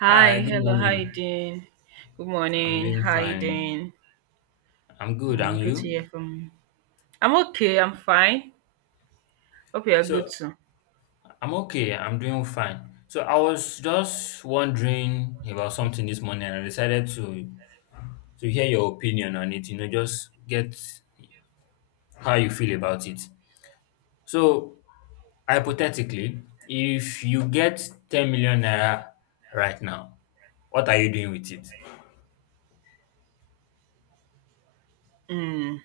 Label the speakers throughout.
Speaker 1: Hi, good
Speaker 2: hello, how you
Speaker 1: morning.
Speaker 2: doing? Good
Speaker 1: I'm
Speaker 2: morning,
Speaker 1: doing
Speaker 2: how you
Speaker 1: fine.
Speaker 2: doing?
Speaker 1: I'm good, and
Speaker 2: Good to
Speaker 1: you?
Speaker 2: hear from you. I'm okay, I'm fine. Hope you're good
Speaker 1: So,
Speaker 2: too.
Speaker 1: I'm okay. I'm doing fine. So, I was just wondering about something this morning, and I decided to hear your opinion on it, just get how you feel about it. So, hypothetically, if you get 10 million naira right now, what are you doing with it?
Speaker 2: Mm,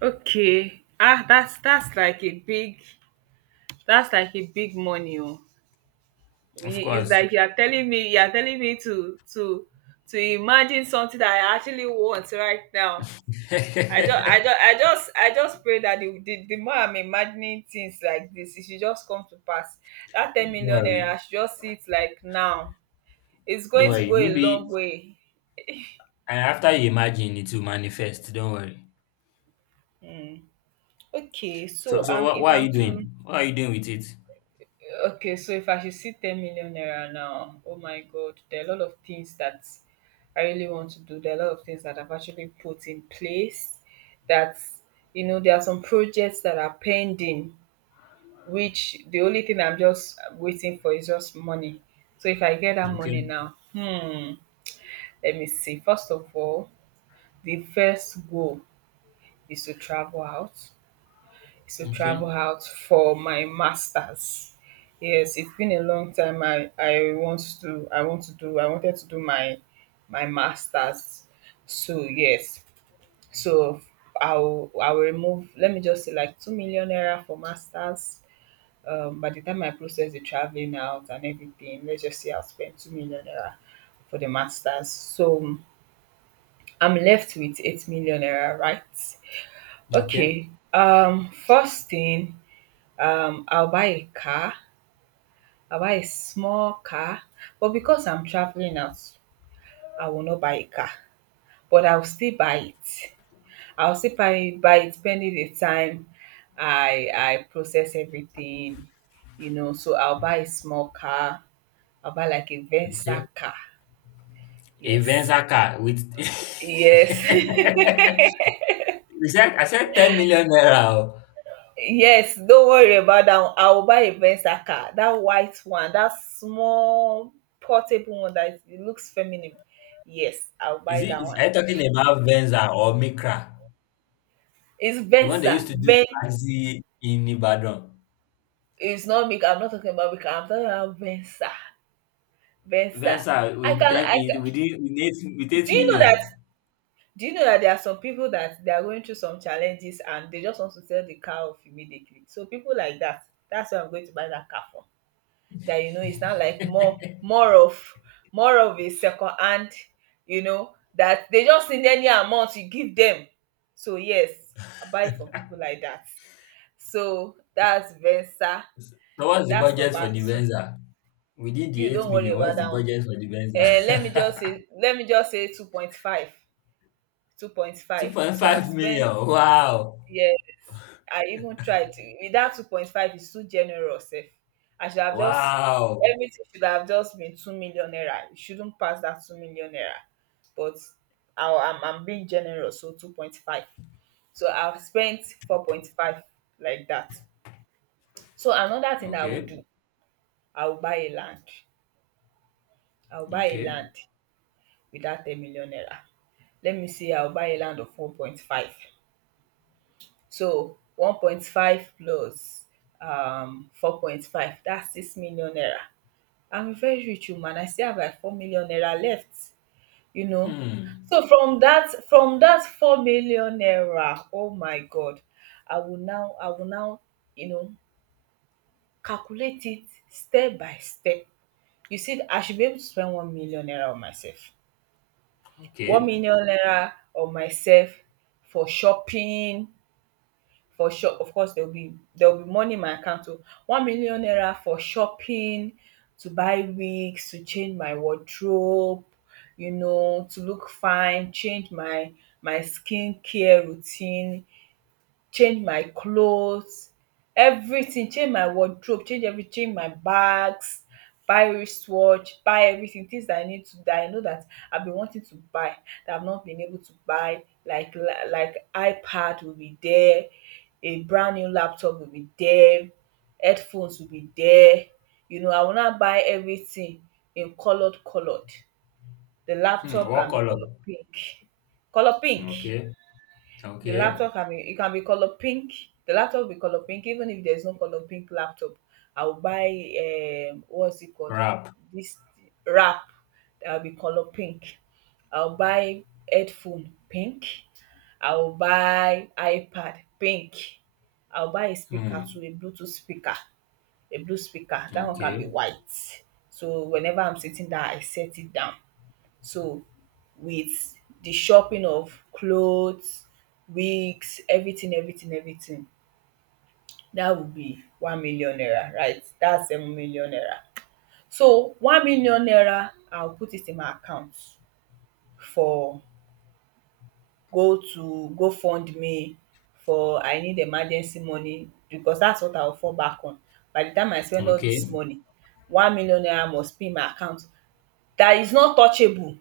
Speaker 2: okay. That's like a big money. Oh.
Speaker 1: Of
Speaker 2: It's
Speaker 1: course.
Speaker 2: like you're telling me to imagine something that I actually want right now. I just, I
Speaker 1: Don't
Speaker 2: just, I just, I just pray that the more I'm imagining things like this, it should just come to pass. That 10 million naira, I
Speaker 1: worry.
Speaker 2: should just see it like now. It's
Speaker 1: Don't
Speaker 2: going to
Speaker 1: worry.
Speaker 2: go a
Speaker 1: Maybe
Speaker 2: long way.
Speaker 1: and after you imagine it will manifest, don't worry.
Speaker 2: Hmm. Okay,
Speaker 1: So
Speaker 2: so
Speaker 1: so
Speaker 2: um,
Speaker 1: what
Speaker 2: if
Speaker 1: what are
Speaker 2: I'm
Speaker 1: you
Speaker 2: to,
Speaker 1: doing? What are you doing with it?
Speaker 2: okay, so if I should see 10 million naira now, oh my God, there are a lot of things that I really want to do. There are a lot of things that I've actually put in place. That, there are some projects that are pending which the only thing I'm just waiting for is just money. So if I get that money
Speaker 1: Okay,
Speaker 2: now, let me see. First of all, the first goal is to travel out,
Speaker 1: okay,
Speaker 2: for my masters. Yes, it's been a long time. I wanted to do my masters. So yes, so I'll remove. Let me just say like 2 million naira for masters, by the time I process the traveling out and everything, let's just say I'll spend 2 million naira for the masters. So I'm left with 8 million naira, right?
Speaker 1: okay,
Speaker 2: Okay. First thing, I'll buy a car. I'll buy a small car, but because I'm traveling out, I will not buy a car, but I'll still buy it. I'll still buy it pending the time I process everything. So I'll buy a small car, about like a
Speaker 1: okay.
Speaker 2: Venza car.
Speaker 1: A
Speaker 2: Yes.
Speaker 1: Venza car with
Speaker 2: Yes.
Speaker 1: you said I said 10 million naira. Oh.
Speaker 2: Yes. Don't worry about that one. I will buy a Venza car. That white one, that small portable one that it looks feminine. Yes, I'll buy that one.
Speaker 1: Are you talking about Venza or Micra?
Speaker 2: It's
Speaker 1: The one they used
Speaker 2: Venza.
Speaker 1: to do
Speaker 2: Ven
Speaker 1: taxi in Ibadan.
Speaker 2: It's not big. I'm not talking about Mika. I'm talking about Venza. Venza.
Speaker 1: Venza with ten
Speaker 2: I can
Speaker 1: with it- with eight with
Speaker 2: do
Speaker 1: eight
Speaker 2: you know
Speaker 1: million.
Speaker 2: that do you know that there are some people that they are going through some challenges and they just want to sell the car off immediately. So people like that, that's why I'm going to buy that car for, that it's not like more of a second hand, you know that they just need any amount you give them. So yes, I buy from people like that. So that's Venza.
Speaker 1: So what's the
Speaker 2: That's
Speaker 1: budget
Speaker 2: number
Speaker 1: for the
Speaker 2: two.
Speaker 1: Venza? Within
Speaker 2: You
Speaker 1: the eight
Speaker 2: don't worry
Speaker 1: million,
Speaker 2: about
Speaker 1: what's the
Speaker 2: that one.
Speaker 1: budget for the
Speaker 2: Let me just
Speaker 1: Venza?
Speaker 2: say, two point five.
Speaker 1: Two point
Speaker 2: So I've
Speaker 1: five
Speaker 2: spent.
Speaker 1: million. Wow.
Speaker 2: Yeah. I even tried to, with that 2.5 is too generous sef. I should have just
Speaker 1: Wow.
Speaker 2: Everything should have just been 2 million naira. It shouldn't pass that 2 million naira. But I'm being generous, so 2.5. So I've spent 4.5 like that. So another thing I would
Speaker 1: Okay,
Speaker 2: do, I will buy a land. I will buy a
Speaker 1: okay.
Speaker 2: land with that 10 million naira. Let me see, I will buy a land of 1.5. So 1.5 plus 4.5, that's 6 million naira. I'm a very rich woman. I still have like 4 million naira left, you know.
Speaker 1: Hmm.
Speaker 2: So from that 4 million naira, oh my God, I will now you know, calculate it step by step. You see, I should be able to spend 1 million naira on myself. One
Speaker 1: Okay.
Speaker 2: million naira on myself for shopping. For shop of course there will be money in my account o. 1 million naira for shopping, to buy wigs, to change my wardrobe, to look fine, change my skincare routine, change my clothes, everything. Change my wardrobe, change my bags, buy wristwatch, buy everything. Things that I need to, that I know that I've been wanting to buy, that I've not been able to buy, like like iPad will be there, a brand new laptop will be there, headphones will be there. You know, I will now buy everything in colored. The
Speaker 1: Hmm.
Speaker 2: laptop
Speaker 1: What
Speaker 2: can be
Speaker 1: color?
Speaker 2: color pink. Color pink.
Speaker 1: Okay.
Speaker 2: The
Speaker 1: Okay.
Speaker 2: laptop can be, it can be colour pink. The laptop will be colour pink, even if there's no colour pink laptop. I will buy, what's it called,
Speaker 1: Wrap.
Speaker 2: this wrap, that will be colour pink. I will buy headphone pink, I will buy iPad pink. I will buy a speaker too,
Speaker 1: Hmm.
Speaker 2: a bluetooth speaker, a blue speaker, that one can be
Speaker 1: Okay.
Speaker 2: white, so whenever I'm sitting down I set it down. So with the shopping of clothes, wigs, everything, that would be 1 million naira, right? That's 7 million naira. So 1 million naira I will put it in my account for, go to gofundme for I need emergency money, because that's what I will fall back on. By the time I spend all this
Speaker 1: Okay.
Speaker 2: money, 1 million naira must be in my account, that is not touchable,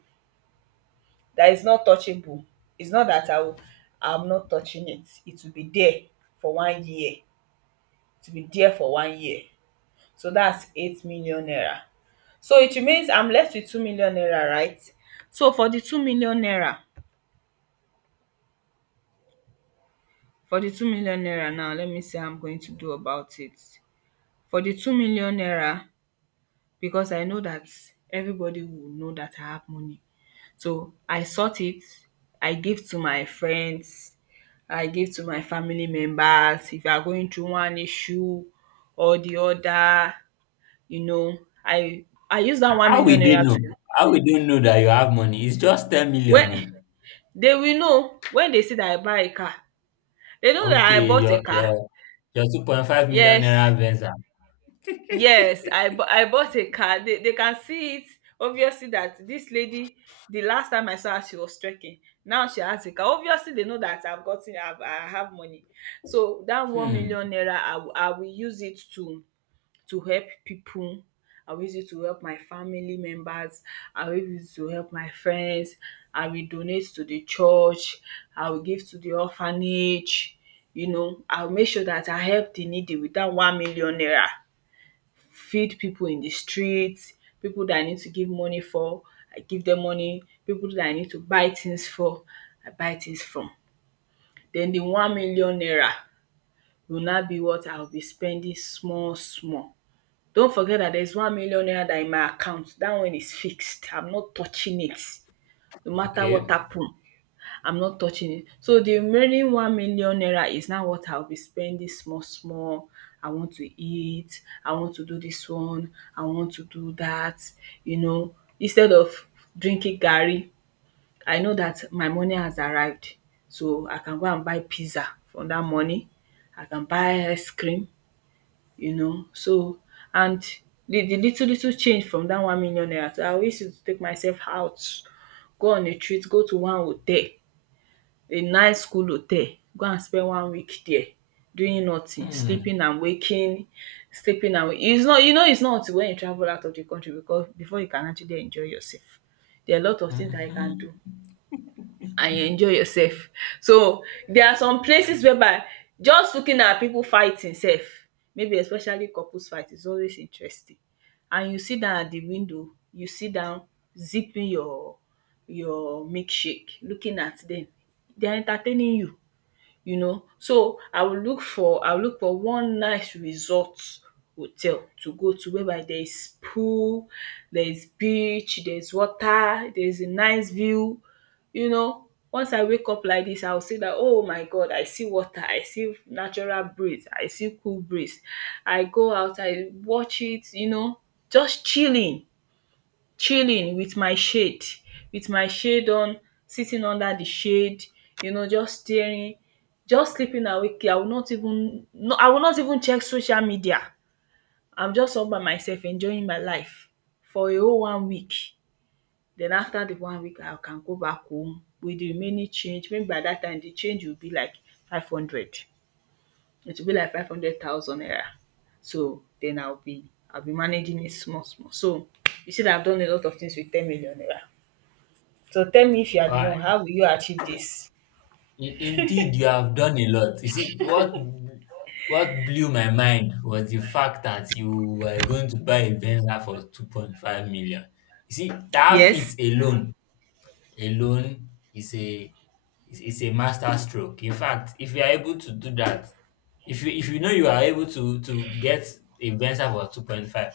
Speaker 2: that is not touchable. It's not that I'm not touching it, it will be there for 1 year, it will be there for 1 year. So that's 8 million naira. So it remains, I'm left with 2 million naira, right? So for the 2 million naira now let me see how I'm going to do about it. For the 2 million naira, because I know that everybody will know that I have money. So I sort it, I give to my friends, I give to my family members. If you are going through one issue or the other, you know I I use that one
Speaker 1: How
Speaker 2: million
Speaker 1: will they
Speaker 2: naira to,
Speaker 1: know? How will they know that you have money? It's just 10
Speaker 2: when
Speaker 1: million. No?
Speaker 2: they will know, when they see that I buy a car. They know that I
Speaker 1: Okay,
Speaker 2: bought a
Speaker 1: your
Speaker 2: car.
Speaker 1: your your 2.5 million
Speaker 2: Yes.
Speaker 1: naira Venza.
Speaker 2: Yes, I bought a car. They can see it obviously, that this lady, the last time I saw her, she was trekking. Now she has a car. Obviously, they know that I've gotten I've I have money. So that one
Speaker 1: Hmm.
Speaker 2: million naira, I will use it to help people. I will use it to help my family members. I will use it to help my friends. I will donate to the church. I will give to the orphanage. You know, I will make sure that I help the needy with that 1 million naira. Feed people in the street, people that I need to give money for, I give dem money, people that I need to buy things for, I buy things from. Den the 1 million naira go now be what I go be spending small small. Don't forget dat there is 1 million naira dat in my account, dat one is fixed, I'm not touching it no matter what
Speaker 1: Okay.
Speaker 2: happen. I'm not touching it. So the remaining 1 million naira is now what I'll be spending small small. I want to eat, I want to do this one, I want to do that, instead of drinking garri, I know that my money has arrived. So I can go and buy pizza from that money. I can buy ice cream. So and the little little change from that 1 million naira, so I always used to take myself out, go on a treat, go to one hotel a nice cool hotel, go and spend 1 week there doing nothing,
Speaker 1: Hmm.
Speaker 2: sleeping and waking, sleeping and wak is not until when you travel out of the country, because before you can actually enjoy yourself, there are a lot of things
Speaker 1: Hmm,
Speaker 2: that you can do,
Speaker 1: hmm.
Speaker 2: and you enjoy yourself. So there are some places whereby just looking at people fighting sef, maybe especially couples fight is always interesting, and you sit down at the window, you sit down zipping your milkshake, looking at them. They are entertaining you you know. So I will look for one nice resort hotel to go to, whereby there is pool, there is beach, there is water, there is a nice view, you know. Once I wake up like this, I will say that oh my God, I see water, I see natural breeze, I see cool breeze. I go out, I watch it, just chilling. Chilling with my shade, with my shade on, sitting under the shade, just staring, just sleeping awake. I will not even, no, I will not even check social media. I'm just all by myself enjoying my life for a whole 1 week. Then after the 1 week, I can go back home with the remaining change. Maybe by that time the change will be like five hundred it will be like 500,000 naira. So then I will be managing it small small. So you see that I've done a lot of things with 10 million naira. So tell me, if you are the
Speaker 1: Uh,
Speaker 2: one, how will you achieve this?
Speaker 1: Indeed, you have done a lot. You see, what blew my mind was the fact that you were going to buy a Venza for 2.5 million. You see, that fit
Speaker 2: Yes,
Speaker 1: alone is a master stroke. In fact, if you are able to do that, if you know you are able to get a Venza for 2.5,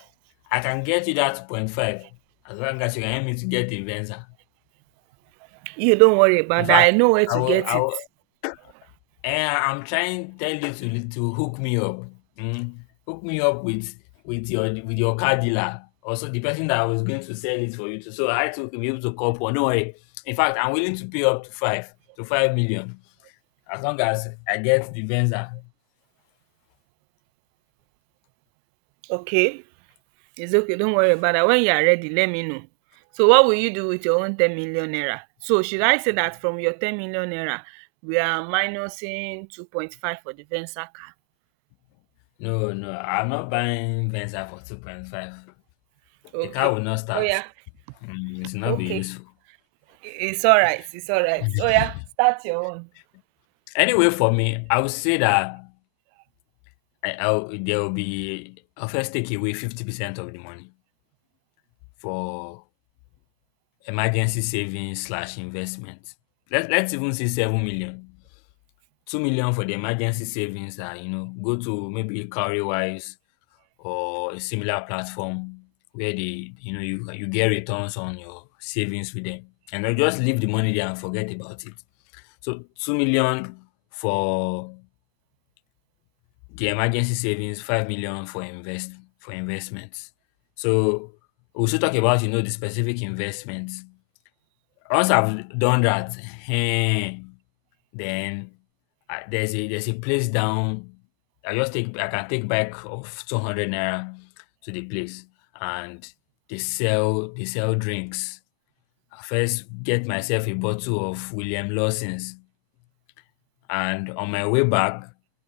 Speaker 1: I can get you that 2.5 as long as you can help me to get a Venza.
Speaker 2: you don't worry
Speaker 1: In
Speaker 2: about that. I
Speaker 1: fact,
Speaker 2: know where
Speaker 1: I
Speaker 2: to
Speaker 1: will I
Speaker 2: get it.
Speaker 1: will I'm trying to tell you to hook me up. Mm. Hook me up with your car dealer. Also the person that I was going to sell it for you to. So I too will be able to call for no worry. In fact, I'm willing to pay up to five million as long as I get the Venza.
Speaker 2: Okay. It's okay, don't worry about that. When you are ready, let me know. So what will you do with your own 10 million naira? So should I say that from your 10 million naira, we are minusing 2.5 for the Venza car?
Speaker 1: No, no, I'm not buying Venza for 2.5. The car
Speaker 2: Okay.
Speaker 1: will not start.
Speaker 2: Oya.
Speaker 1: It will not be
Speaker 2: Okay.
Speaker 1: useful.
Speaker 2: I- It's all right. It's all right. Oh yeah, start your own.
Speaker 1: Anyway, for me, I would say that I there will be I'll first take away 50% of the money for emergency savings slash investment. Let's even say 7 million. 2 million for the emergency savings are go to maybe cowrywise or a similar platform where they you get returns on your savings with them, and then just leave the money there and forget about it. So 2 million for the emergency savings, 5 million for investments. So we should talk about the specific investments once I've done that. Eh, Then I, there's a there's a place down. I can take bike of 200 naira to the place, and they sell drinks. I first get myself a bottle of William Lawson's, and on my way back,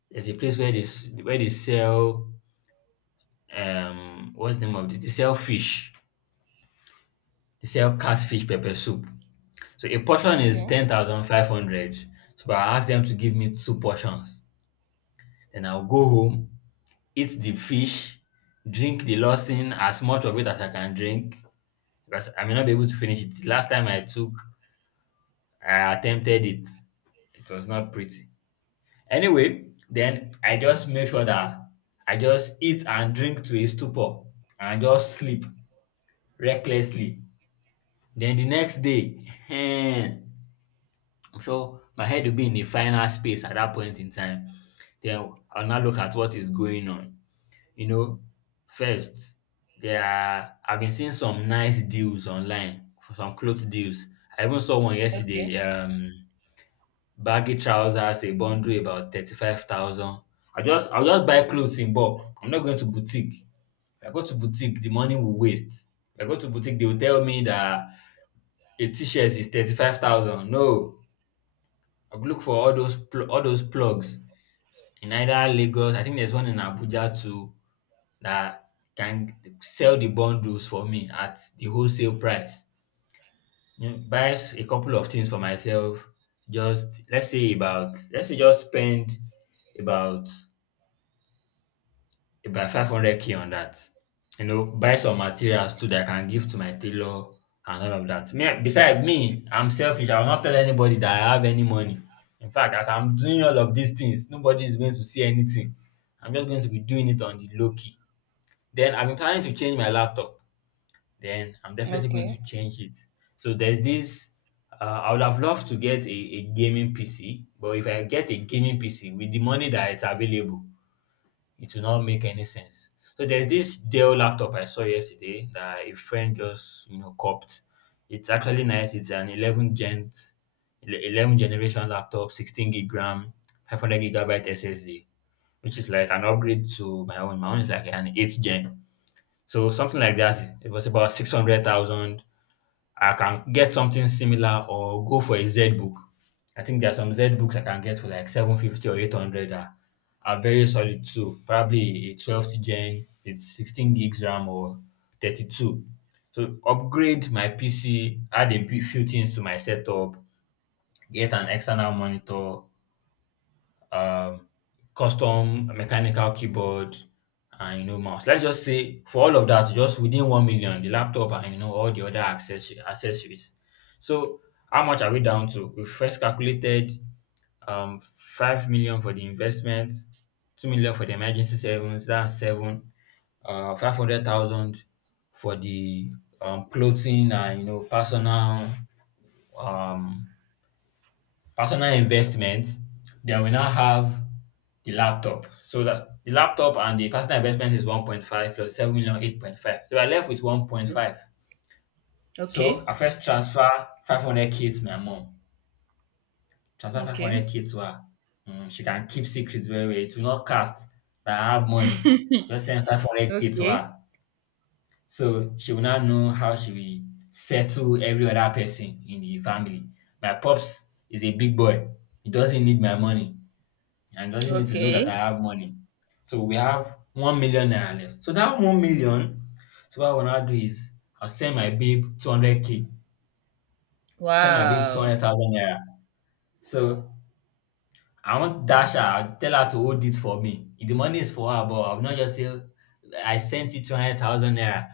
Speaker 1: there's a place where they sell, what's the name of this? They sell fish. They sell catfish pepper soup. So a portion is
Speaker 2: Okay.
Speaker 1: 10,500. So I ask them to give me two portions. Then I'll go home, eat the fish, drink the Lawson, as much of it as I can drink, because I may not be able to finish it. Last time I took, I attempted it. It was not pretty. Anyway, then I just make sure that I just eat and drink to a stupor and just sleep recklessly. Then the next day, I'm sure my head will be in the final space at that point in time. Then I'll now look at what is going on. You know, First, I've been seeing some nice deals online for some clothes deals. I even saw one
Speaker 2: Okay.
Speaker 1: yesterday, baggy trousers, a bundle about 35,000. I'll just buy clothes in bulk. I'm not going to boutique. If I go to boutique, the money will waste. If I go to boutique, they will tell me that a t-shirt is 35,000. No, I'll look for all those plugs in either Lagos, I think there's one in Abuja too, that can sell the bundles for me at the wholesale price. Buy a couple of things for myself. Just let's say about let's say just spend about about 500k on that. Buy some materials too that I can give to my tailor, and all of that. Beside me, I'm selfish. I will not tell anybody that I have any money. In fact, as I'm doing all of these things, nobody is going to see anything. I'm just going to be doing it on the low key. Then I've been planning to change my laptop. Then I'm definitely going
Speaker 2: Okay.
Speaker 1: to change it. So there's this. I would have loved to get a gaming PC, but if I get a gaming PC with the money that is available, it will not make any sense. So there's this Dell laptop I saw yesterday that a friend just copped. It's actually nice. It's an 11 generation laptop, 16 gig RAM, 500 gigabyte SSD, which is like an upgrade to my own. My own is like an 8th gen. So something like that. It was about 600,000. I can get something similar or go for a Z book. I think there are some Z books I can get for like 750 or 800 that are very solid too. Probably a 12th gen with 16 gigs RAM or 32. So upgrade my PC, add few things to my setup, get an external monitor, um, custom mechanical keyboard, and mouse. Let's just say for all of that, just within 1 million, the laptop and all the other accessories. So how much are we down to? We first calculated 5 million for the investment, 2 million for the emergency savings, that's seven, 500,000 for the clothing and personal um investment, then we now have the laptop. So that the laptop and the personal investment is 1.5 plus seven million 8.5. So we're left with 1.5. So
Speaker 2: Okay.
Speaker 1: I first transfer 500k to my mom. Transfer
Speaker 2: Okay.
Speaker 1: 500k to her. She can keep secrets very well. It will not cast that I have money. Just send 500k to
Speaker 2: Okay.
Speaker 1: her. So she will now know how she will settle every other person in the family. My pops is a big boy. He doesn't need my money, and doesn't need to know that I
Speaker 2: Okay.
Speaker 1: have money. So we have 1 million naira left. So that 1 million, so what I wanna do is I'll send my babe 200k, send my babe two
Speaker 2: Wow.
Speaker 1: hundred thousand naira. So I want not dash her, I'll tell her to hold it for me. If the money is for her, but I'll not just say I sent you 200,000 naira.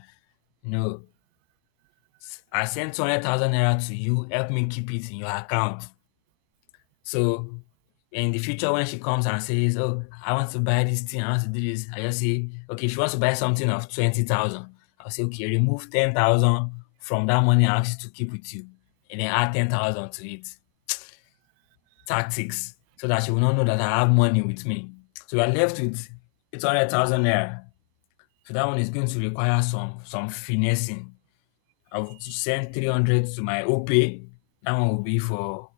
Speaker 1: No, I sent 200,000 naira to you. Help me keep it in your account. So in the future, when she comes and says, "Oh, I want to buy this thing, I want to do this," I just say, "Okay." If she wants to buy something of 20,000, I'll say, "Okay, remove 10,000 from that money I asked you to keep with you, and then add 10,000 to it." Tactics so that she will not know that I have money with me. So we are left with 800,000 naira. So that one is going to require some finessing. I've sent 300 to my OPay. That one will be for